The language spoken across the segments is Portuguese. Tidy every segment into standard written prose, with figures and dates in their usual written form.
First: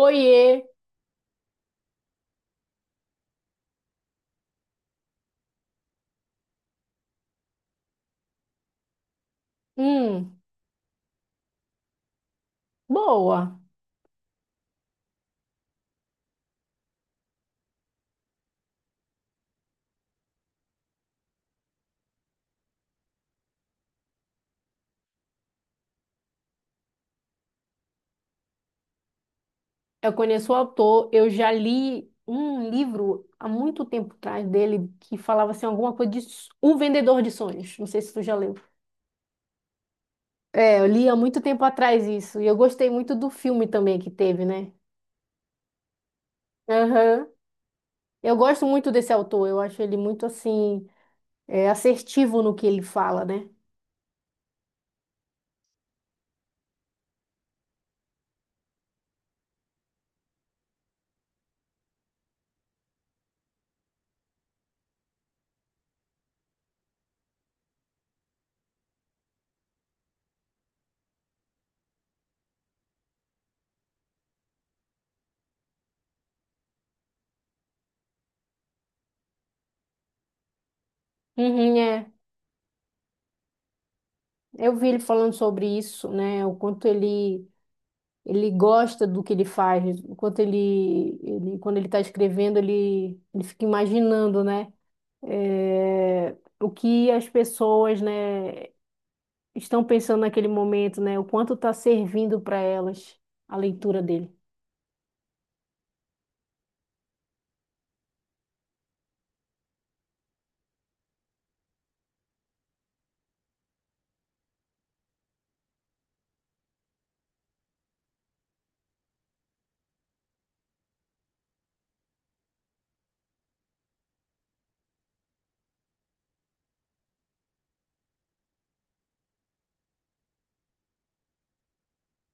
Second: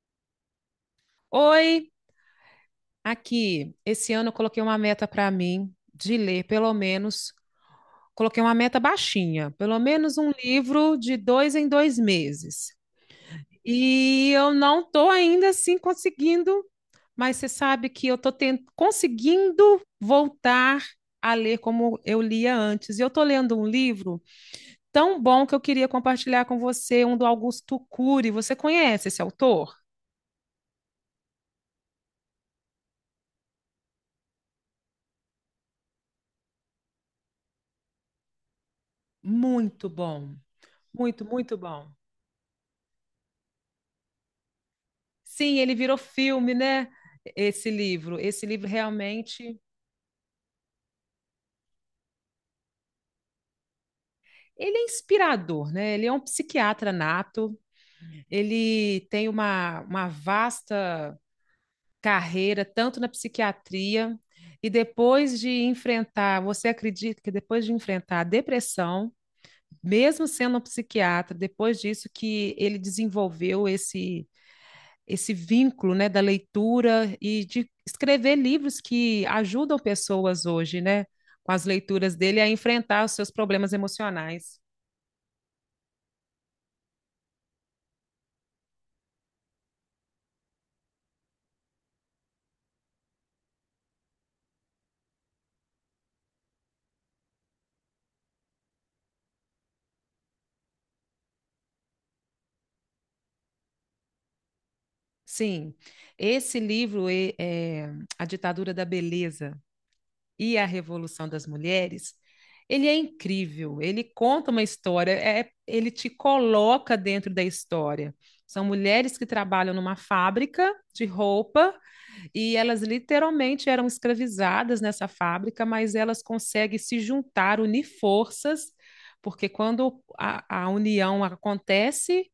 Oiê! Oi, aqui. Esse ano eu coloquei uma meta para mim de ler, pelo menos, coloquei uma meta baixinha, pelo menos um Hum, livro de dois em dois meses. boa. E eu não estou ainda assim conseguindo, mas você sabe que eu estou conseguindo voltar a ler como eu lia antes. E eu estou lendo um livro tão bom que eu queria compartilhar com você, um do Augusto Cury. Você conhece esse autor? Eu conheço o autor, eu já li um livro há muito tempo atrás dele que falava assim alguma coisa de Um Vendedor de Sonhos. Não sei se tu já leu. Muito bom, É, eu li há muito, muito muito tempo bom. atrás isso e eu gostei muito do filme também que teve, né? Sim, ele virou filme, né? Aham. Esse livro. Eu Esse gosto livro muito desse autor, eu realmente. acho ele muito assim assertivo no que ele fala, né? Ele é inspirador, né? Ele é um psiquiatra nato, ele tem uma vasta carreira, tanto na psiquiatria, e depois de enfrentar, você acredita que depois de enfrentar a depressão, mesmo sendo um psiquiatra, depois disso que ele desenvolveu esse vínculo, né, da leitura e de escrever livros que ajudam pessoas hoje, né, com as Uhum, é. leituras dele a enfrentar os seus problemas emocionais. Eu vi ele falando sobre isso, né? O quanto Ele gosta do que ele faz. Enquanto ele quando ele está escrevendo, ele fica imaginando, né? É, o que as pessoas, né, estão pensando naquele momento, né? O quanto está servindo para elas a leitura dele. Sim, esse livro, A Ditadura da Beleza e a Revolução das Mulheres, ele é incrível, ele conta uma história, é, ele te coloca dentro da história. São mulheres que trabalham numa fábrica de roupa. E elas literalmente eram escravizadas nessa fábrica, mas elas conseguem se juntar, unir forças, porque quando a união acontece,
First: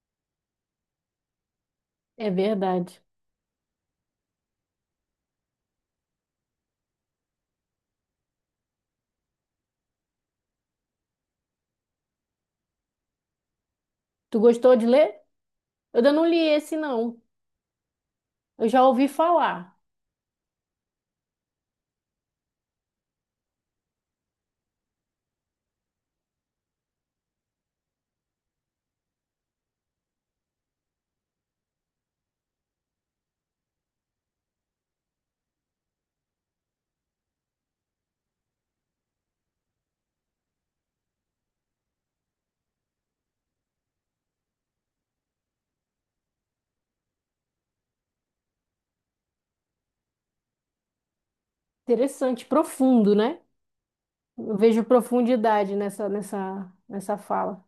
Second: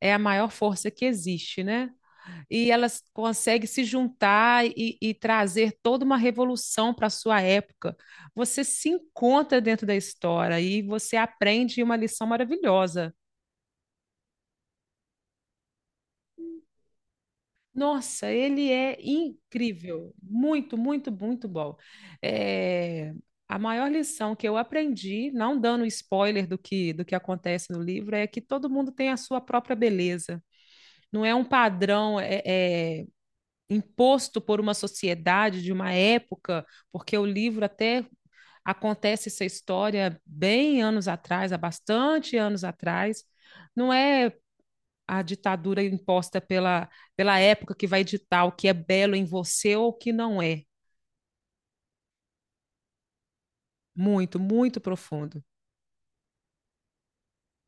é a maior força que existe, né? É E verdade. elas conseguem se juntar e trazer toda uma revolução para a sua época. Você se encontra dentro da história e você aprende uma lição maravilhosa. Tu gostou de ler? Eu ainda não li esse, não. Nossa, Eu ele já é ouvi falar. incrível, muito, muito, muito bom. É, a maior lição que eu aprendi, não dando spoiler do que acontece no livro, é que todo mundo tem a sua própria beleza. Não é um padrão é, imposto por uma sociedade de uma época, porque o livro até acontece essa história bem anos atrás, há bastante anos atrás. Não é a ditadura imposta pela época que vai ditar o que é belo em você ou o que não é. Interessante, profundo, né? Muito, Eu muito vejo profundo. profundidade nessa fala.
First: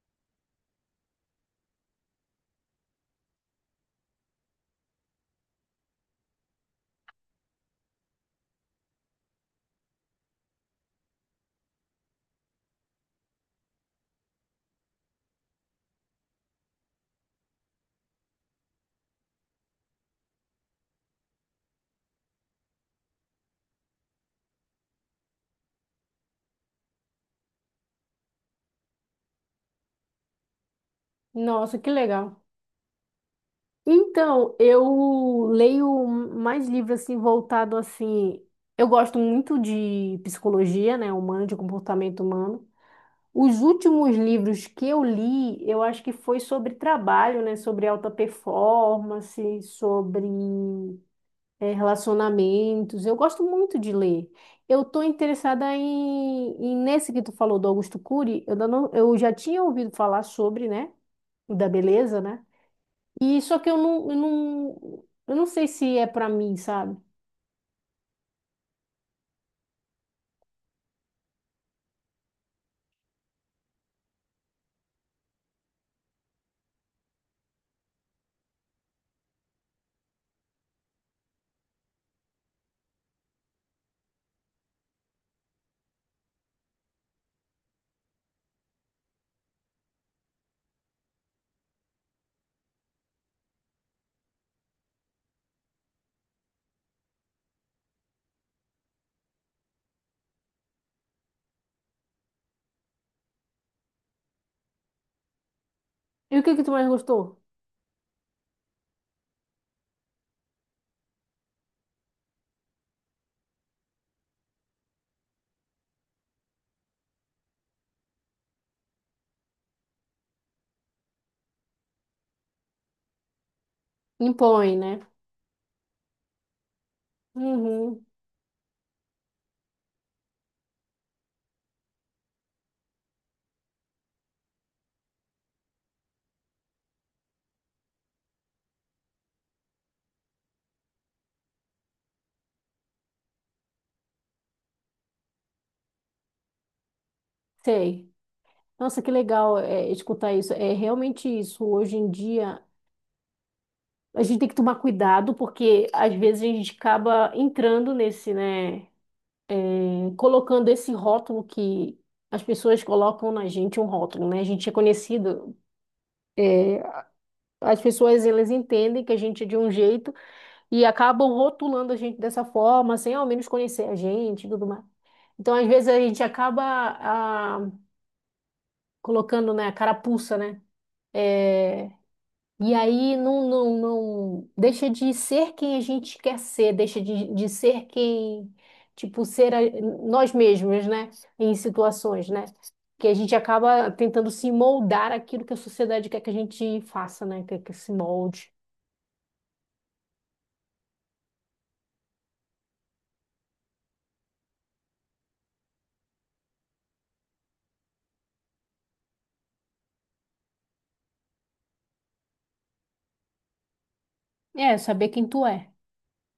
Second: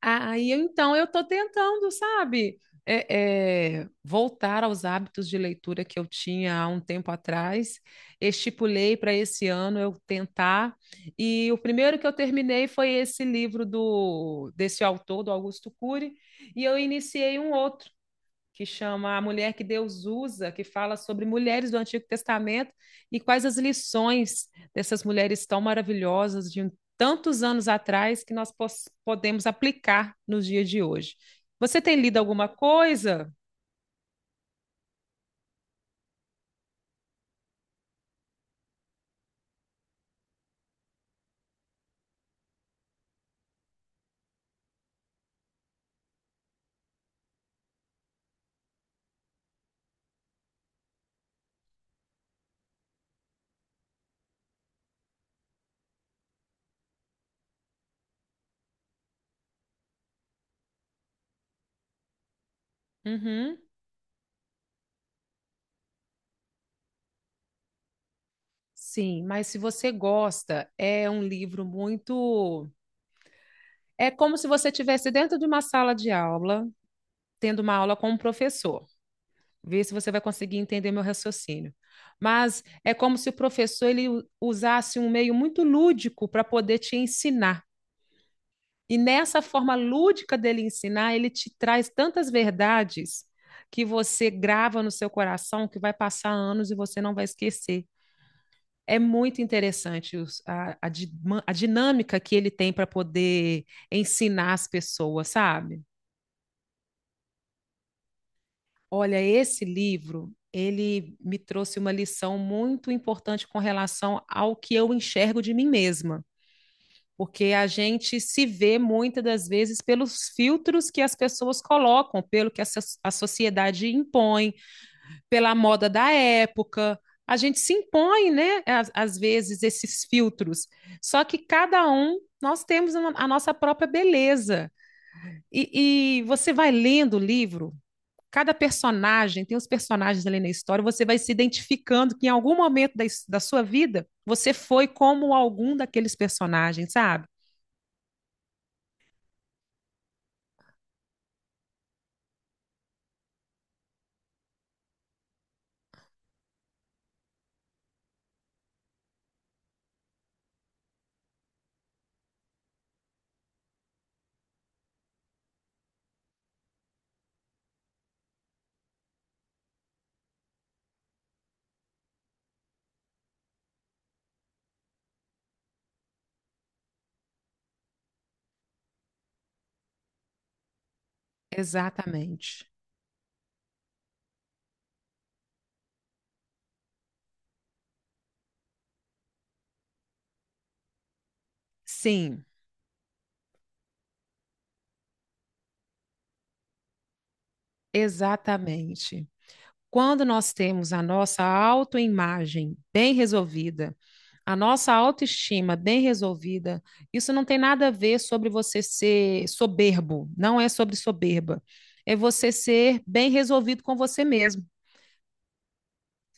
Aí, ah, então, eu estou tentando, sabe, voltar aos hábitos de leitura que eu tinha há um tempo atrás. Estipulei para esse ano eu tentar. E o primeiro que eu terminei foi esse livro do, desse autor, do Augusto Cury, e eu iniciei um outro que chama A Mulher que Deus Usa, que fala sobre mulheres do Antigo Testamento e quais as lições dessas mulheres tão maravilhosas de tantos anos atrás que nós podemos aplicar nos dias de hoje. Nossa, Você que tem lido legal. alguma coisa? Então, eu leio mais livros assim voltado assim. Eu gosto muito de psicologia, né, humana, de comportamento humano. Os últimos livros que eu li, eu acho que foi sobre trabalho, né, sobre alta performance, sobre relacionamentos. Eu gosto muito de ler. Eu estou interessada nesse que tu falou do Augusto Cury. Eu ainda não, eu já tinha ouvido falar sobre, né, o da beleza, né? E só Uhum. que eu não sei se é pra mim, sabe? Sim, mas se você gosta, é um livro muito. É como se você estivesse dentro de uma sala de aula, tendo uma aula com um professor. Ver se você vai conseguir entender meu raciocínio. Mas é como se o professor ele usasse um meio muito lúdico para poder te ensinar. E nessa forma lúdica dele ensinar, ele te traz tantas verdades que você grava no seu coração que vai passar anos e você não vai esquecer. É muito interessante a, a a dinâmica que ele tem para poder ensinar as pessoas, sabe? E o que que tu mais gostou? Olha, esse livro, ele me trouxe uma lição muito importante com relação ao que eu enxergo de mim mesma, porque a gente se vê muitas das vezes pelos filtros que as pessoas colocam, pelo que a sociedade impõe, Impõe, né? pela moda da época. A gente se Uhum, impõe, né, às vezes, esses filtros. Só que cada um, nós temos uma a nossa própria beleza. E você vai lendo o livro cada personagem, tem os personagens ali na história, você vai se identificando que em algum momento da sua vida você foi como algum daqueles personagens, sabe? sei. Nossa, que legal escutar isso. É realmente isso. Hoje em dia, a gente tem que tomar cuidado, porque às vezes a gente acaba entrando nesse, né? Colocando esse rótulo que as pessoas colocam na gente, um rótulo, né? A gente é conhecido. As pessoas, elas entendem que a gente é de um jeito e acabam rotulando a gente dessa forma, sem ao menos conhecer a gente e tudo mais. Então, às vezes, a gente acaba ah, colocando, né, a carapuça, né? É, Exatamente. e aí não deixa de ser quem a gente quer ser, deixa de ser quem, tipo, nós mesmos, né? Em situações, Sim, né? Que a gente acaba tentando se moldar aquilo que a sociedade quer que a gente faça, né? Quer que se molde. exatamente. Quando nós temos a nossa autoimagem bem resolvida, a nossa autoestima bem resolvida, isso não tem nada a ver sobre você ser soberbo, não é sobre soberba. É você ser bem resolvido com você mesmo. É, saber quem tu é.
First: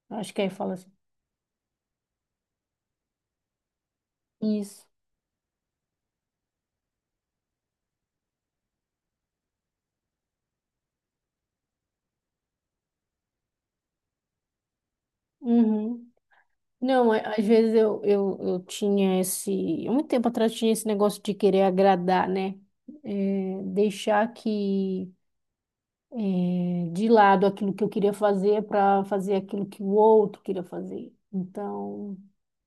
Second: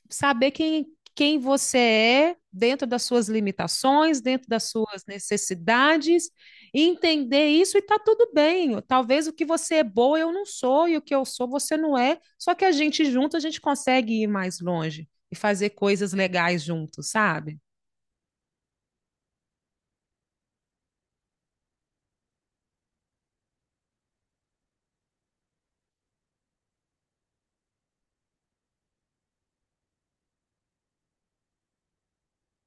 Acho que aí Saber fala quem, assim. quem você é dentro das suas limitações, dentro das Isso. suas necessidades, entender isso e tá tudo bem. Talvez o que você é boa eu não sou e o que eu sou você não é, só que a gente junto a gente consegue ir mais longe e fazer Uhum. coisas legais juntos, Não, às sabe? vezes eu tinha esse. Há muito tempo atrás tinha esse negócio de querer agradar, né? Deixar que de lado aquilo que eu queria fazer para fazer aquilo que o outro queria fazer. Então,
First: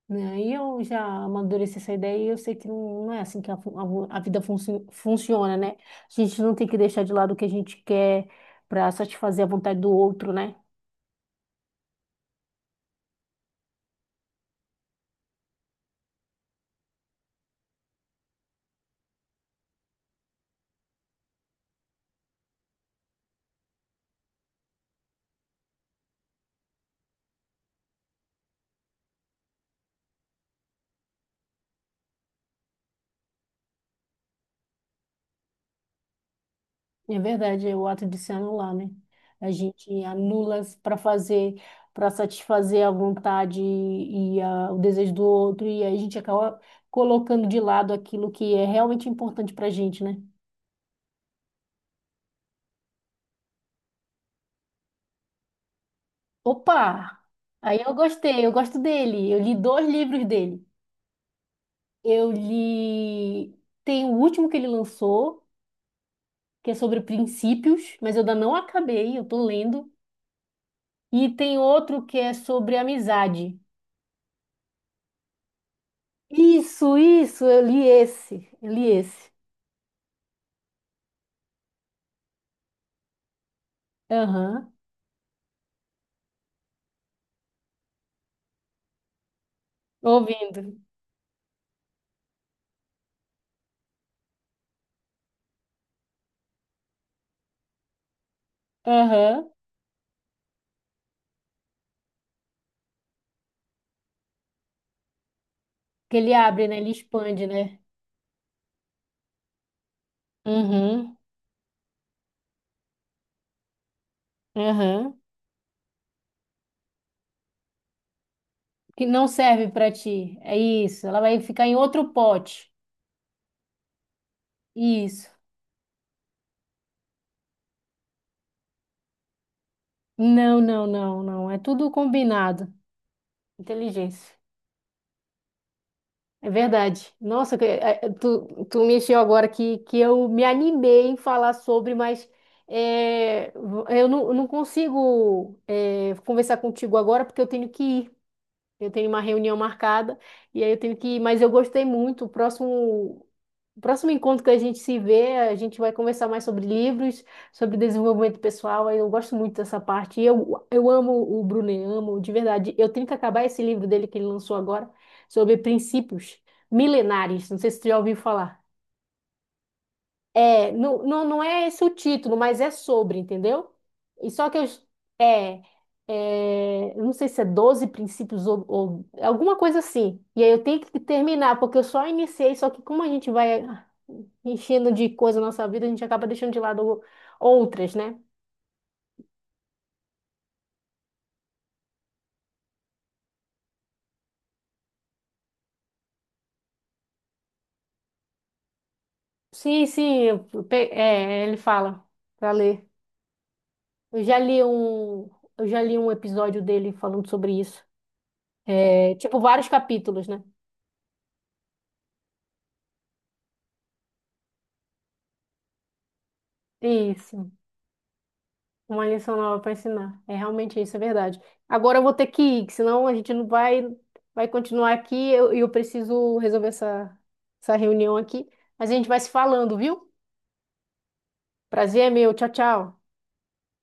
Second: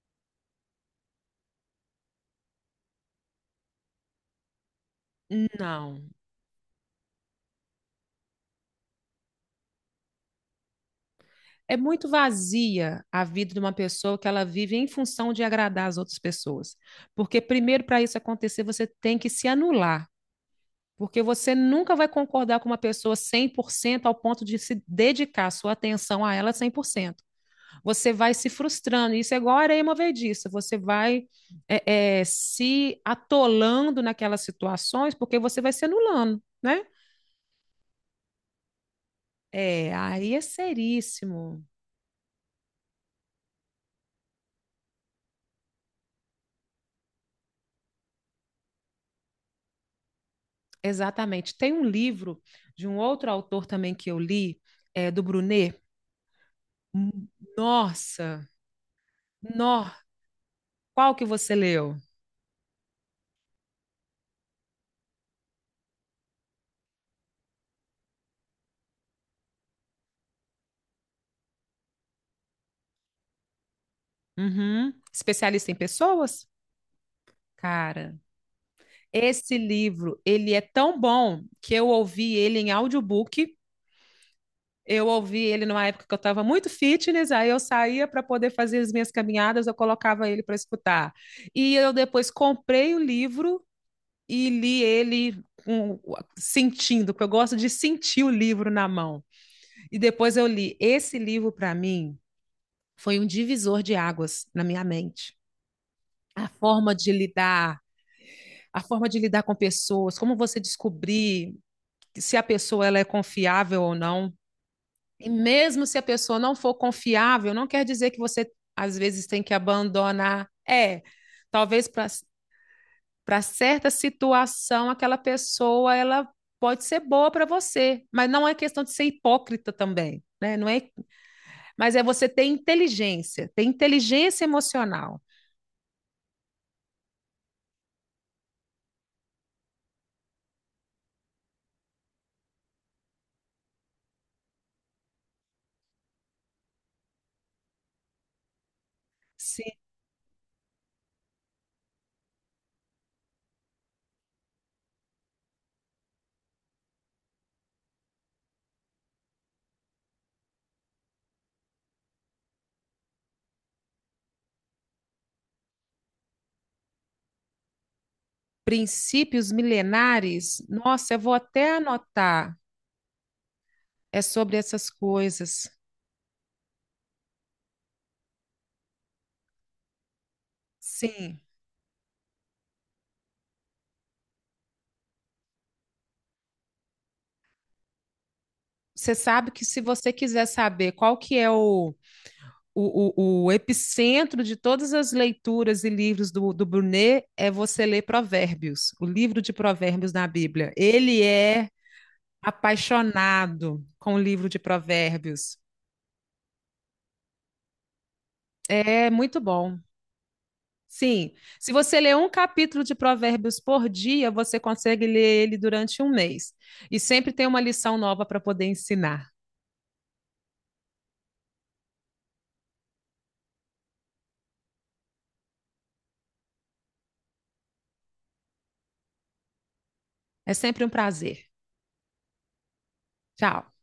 né, aí eu já amadureci essa ideia e eu sei que não é assim que a vida funciona, né? Não. A gente não tem que deixar de lado o que a gente quer para satisfazer a vontade do outro, né? É muito vazia a vida de uma pessoa que ela vive em função de agradar as outras pessoas. Porque primeiro para isso acontecer, você tem que se anular. Porque você nunca vai concordar com uma pessoa 100% ao ponto de se dedicar sua atenção a ela 100%. Você vai se frustrando. Isso é igual a areia movediça. Você vai se atolando naquelas situações porque você vai se anulando, né? É verdade, é o ato de se anular, né? A É, gente aí é anula para fazer, seríssimo. para satisfazer a vontade e o desejo do outro, e aí a gente acaba colocando de lado aquilo que é realmente importante para a gente, né? Exatamente. Tem um livro de um outro autor também que eu li, do Brunet. Opa! Aí eu gostei, Nossa! eu gosto dele. Eu li dois Nó livros dele. Qual que você leu? Eu li. Tem o último que ele lançou, que é sobre princípios, mas eu ainda não acabei, eu tô lendo. E tem outro que é sobre amizade. Uhum. Especialista em pessoas? Isso, Cara, eu li esse. esse livro, ele é tão bom que eu ouvi ele em audiobook. Aham, Eu ouvi ele numa época que eu estava muito fitness, aí eu saía para poder fazer as minhas caminhadas, eu colocava ele para ouvindo. escutar. E eu depois comprei o livro e li ele sentindo, porque eu gosto de sentir o livro na mão. Aham, E depois eu li. Esse livro, para mim, foi um divisor de águas na minha mente. que ele A abre, né? Ele forma de expande, né? lidar, a forma de lidar com pessoas, como você Uhum, descobrir se a pessoa ela é confiável ou não. aham. E mesmo se a pessoa não for confiável, não quer dizer que você às Que vezes não tem que serve para ti. abandonar. É É, isso, ela vai ficar em talvez para outro pote. certa situação aquela Isso. pessoa ela pode ser boa para você, mas não é questão de ser hipócrita também, né? Não, Não é, não, não, não. É tudo mas é você combinado. Ter Inteligência. inteligência emocional. É verdade. Nossa, tu, me mexeu agora que eu me animei em falar sobre, mas é, eu não consigo conversar contigo agora porque eu tenho que ir. Eu tenho uma reunião Sim. marcada e aí eu tenho que ir, mas eu gostei muito. O próximo encontro que a gente se vê, a gente vai conversar mais sobre livros, sobre desenvolvimento pessoal. Aí eu gosto muito dessa parte. E eu amo o Brunet, amo de verdade. Eu tenho que acabar esse livro dele que ele lançou agora, sobre princípios milenares. Não sei se tu já ouviu falar. Princípios milenares, É, nossa, eu vou não é até esse o título, anotar. mas é sobre, entendeu? É E só sobre que essas é, coisas. Eu não sei se é 12 princípios ou alguma coisa assim. E aí eu tenho que Sim. terminar, porque eu só iniciei, só que como a gente vai enchendo de coisa na nossa vida, a gente acaba deixando de lado outras, né? Você sabe que se você quiser saber qual que é o epicentro de todas as leituras e livros do Brunet, é você ler Provérbios, o livro de Sim, Provérbios sim, na Bíblia. Ele ele é fala pra ler. apaixonado com o Eu já livro de li um, Provérbios. eu já li um episódio dele falando sobre isso. É É, tipo, muito vários bom. capítulos, né? Sim, se você ler um capítulo de Provérbios por dia, você consegue ler ele durante um mês. E sempre tem Isso. uma lição nova para poder Uma ensinar. lição nova para ensinar. É realmente isso, é verdade. Agora eu vou ter que ir, que senão a gente não vai, vai continuar aqui e eu preciso resolver essa reunião aqui. Mas a gente vai se falando, viu? É sempre um prazer. Prazer é meu. Tchau, tchau. Tchau.